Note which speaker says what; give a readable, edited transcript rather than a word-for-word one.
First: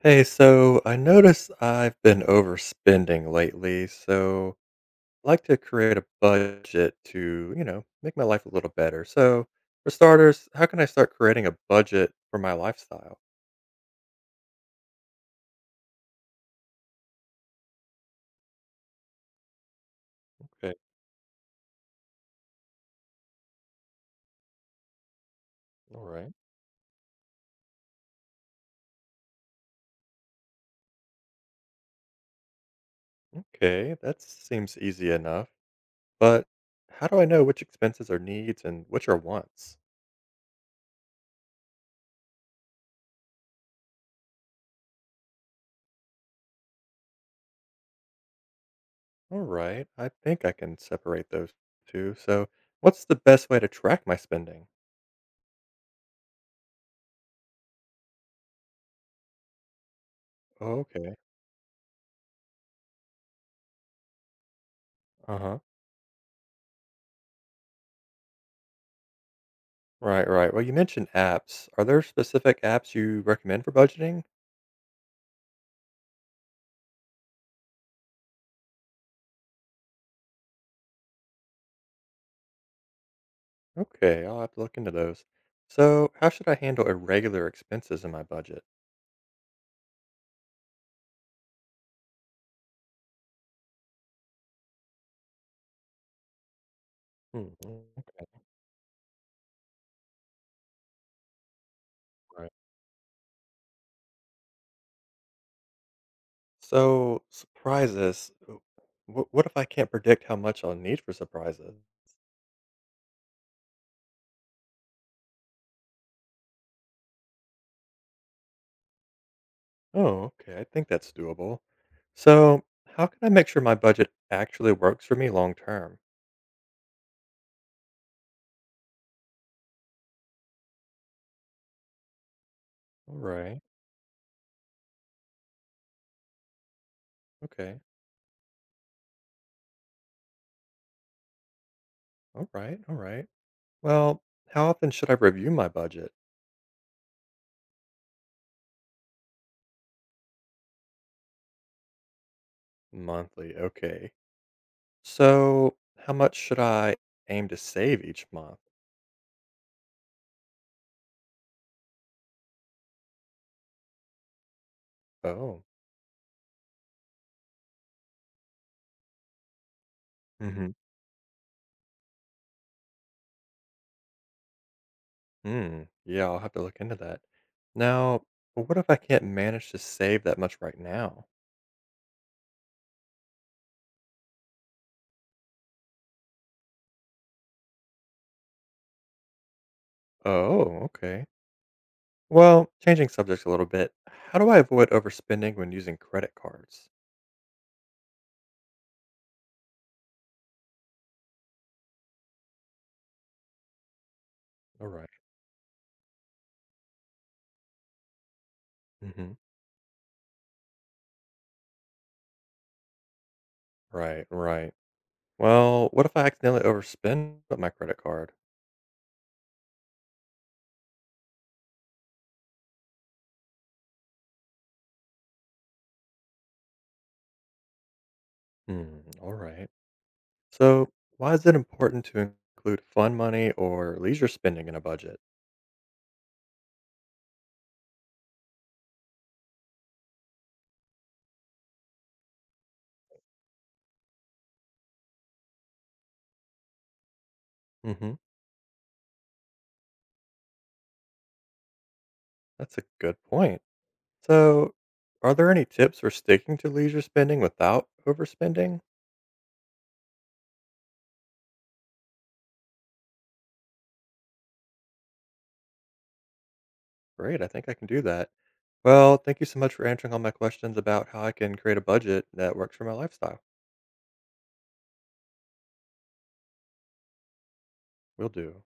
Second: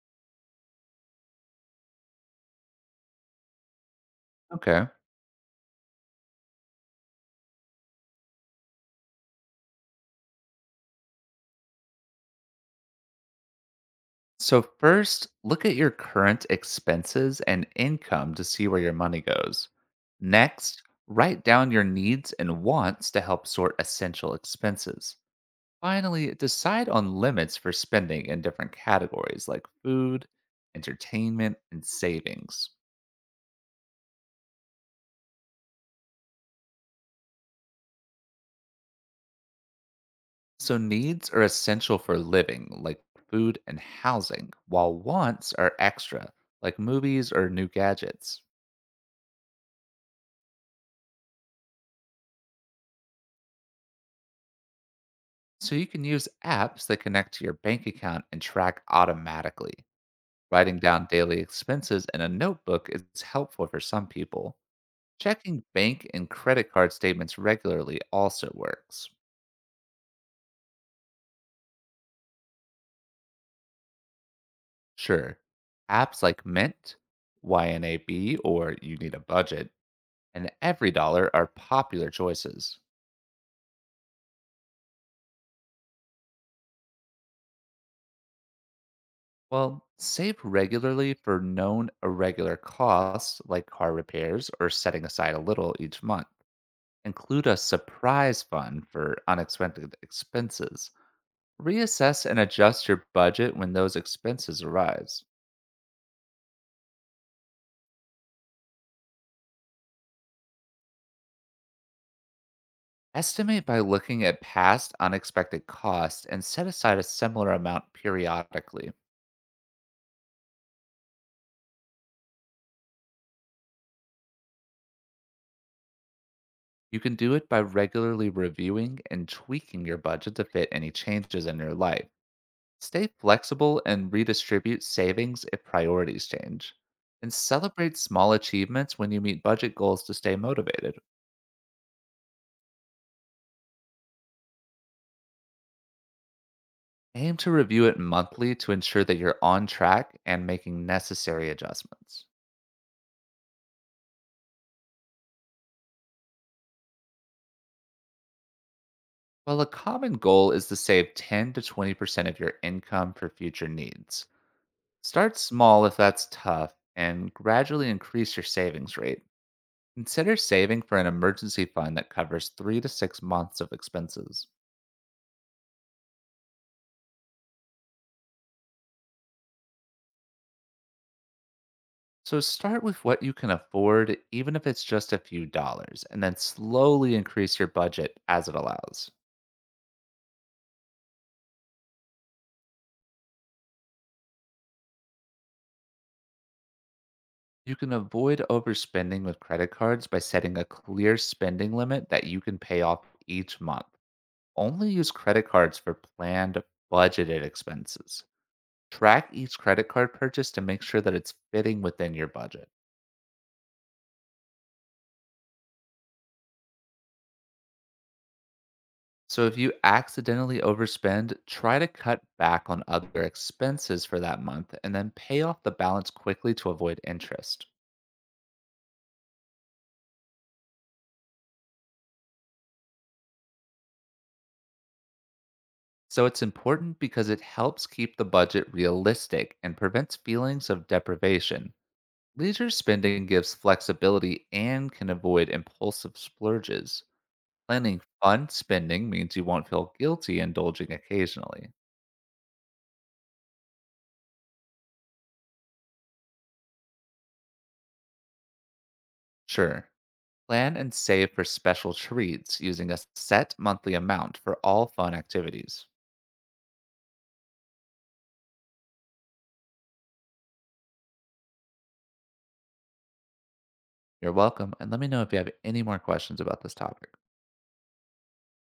Speaker 1: Hey, so I notice I've been overspending lately, so
Speaker 2: Okay.
Speaker 1: I like to create a budget to, you know, make my life a little better. So, for starters, how can I start creating a budget for my lifestyle?
Speaker 2: So, first, look at your current expenses and income to see where your money goes.
Speaker 1: Okay,
Speaker 2: Next, write down your needs and wants to help sort essential expenses.
Speaker 1: all right.
Speaker 2: Finally, decide on limits for spending in different categories like food, entertainment, and savings.
Speaker 1: Okay, that seems easy enough. But how do I know which expenses are needs and which are wants?
Speaker 2: So, needs are essential for living, like food and housing, while wants are extra, like movies or new gadgets.
Speaker 1: All right, I think I can separate those two. So, what's the best way to track my spending?
Speaker 2: So you can use apps that connect to your bank account and track automatically. Writing down
Speaker 1: Okay,
Speaker 2: daily expenses in a notebook is helpful for some people.
Speaker 1: uh-huh.
Speaker 2: Checking bank and credit card statements regularly also works.
Speaker 1: Right, right. Well, you mentioned apps. Are there specific apps you recommend for budgeting?
Speaker 2: Sure, apps like Mint, YNAB, or You Need a Budget, and Every Dollar are popular choices.
Speaker 1: Okay, I'll have to look into those. So, how should I handle irregular expenses in my budget?
Speaker 2: Well, save regularly for known irregular costs like car repairs or setting aside a little each month. Include
Speaker 1: Hmm.
Speaker 2: a
Speaker 1: Okay.
Speaker 2: surprise fund for unexpected expenses. Reassess and
Speaker 1: Right.
Speaker 2: adjust your budget when those expenses arise.
Speaker 1: So, surprises. What if I can't predict how much I'll need for surprises?
Speaker 2: Estimate by looking at past unexpected costs and set aside a similar amount periodically.
Speaker 1: Oh, okay. I think that's doable. So, how can I make sure my budget actually works for me long term?
Speaker 2: You can do it by regularly reviewing and tweaking your budget to fit any changes in your life. Stay
Speaker 1: All right.
Speaker 2: flexible and redistribute savings if priorities change. And
Speaker 1: Okay.
Speaker 2: celebrate small achievements when you meet budget goals to stay motivated.
Speaker 1: All right. All right. Well, how often should I review my budget?
Speaker 2: Aim to review it monthly to ensure that you're on track and making necessary adjustments.
Speaker 1: Monthly. Okay. So, how much should I aim to save each month?
Speaker 2: Well, a common goal is to save 10 to 20% of your income for future needs. Start
Speaker 1: Oh,
Speaker 2: small if that's tough and gradually increase your savings rate. Consider
Speaker 1: hmm
Speaker 2: saving for an emergency fund that covers 3 to 6 months of expenses.
Speaker 1: Hmm. Yeah, I'll have to look into that. Now, what if I can't manage to save that much right now?
Speaker 2: So start with what you can afford, even if it's just a few dollars, and then slowly increase your budget as it allows.
Speaker 1: Oh, okay. Well, changing subjects a little bit. How do I avoid overspending when using credit cards?
Speaker 2: You can avoid overspending with credit cards by setting a clear spending limit that you can pay off each month.
Speaker 1: All
Speaker 2: Only
Speaker 1: right.
Speaker 2: use credit cards for planned, budgeted expenses. Track
Speaker 1: Mm-hmm.
Speaker 2: each credit card purchase to make sure that it's fitting within your budget.
Speaker 1: Right. Right. Well, what if I accidentally overspend with my credit card?
Speaker 2: So if you accidentally overspend, try to cut back on other expenses for that month and then pay off the balance quickly to avoid interest.
Speaker 1: Hmm. All right. So, why is it important to include fun money or leisure spending in a budget?
Speaker 2: So it's important because it helps keep the budget realistic and prevents feelings of deprivation. Leisure spending gives flexibility and can avoid impulsive splurges. Planning
Speaker 1: Mm-hmm.
Speaker 2: fun spending means you won't feel guilty indulging occasionally.
Speaker 1: That's a good point. So, are there any tips for sticking to leisure spending without overspending?
Speaker 2: Sure, plan and save for special treats using a set monthly amount for all fun activities.
Speaker 1: Great, I think I can do that. Well, thank you so much for answering all my questions about how I can create a budget that works for my lifestyle.
Speaker 2: You're welcome, and let me know if you have any more questions about this topic.
Speaker 1: Will do.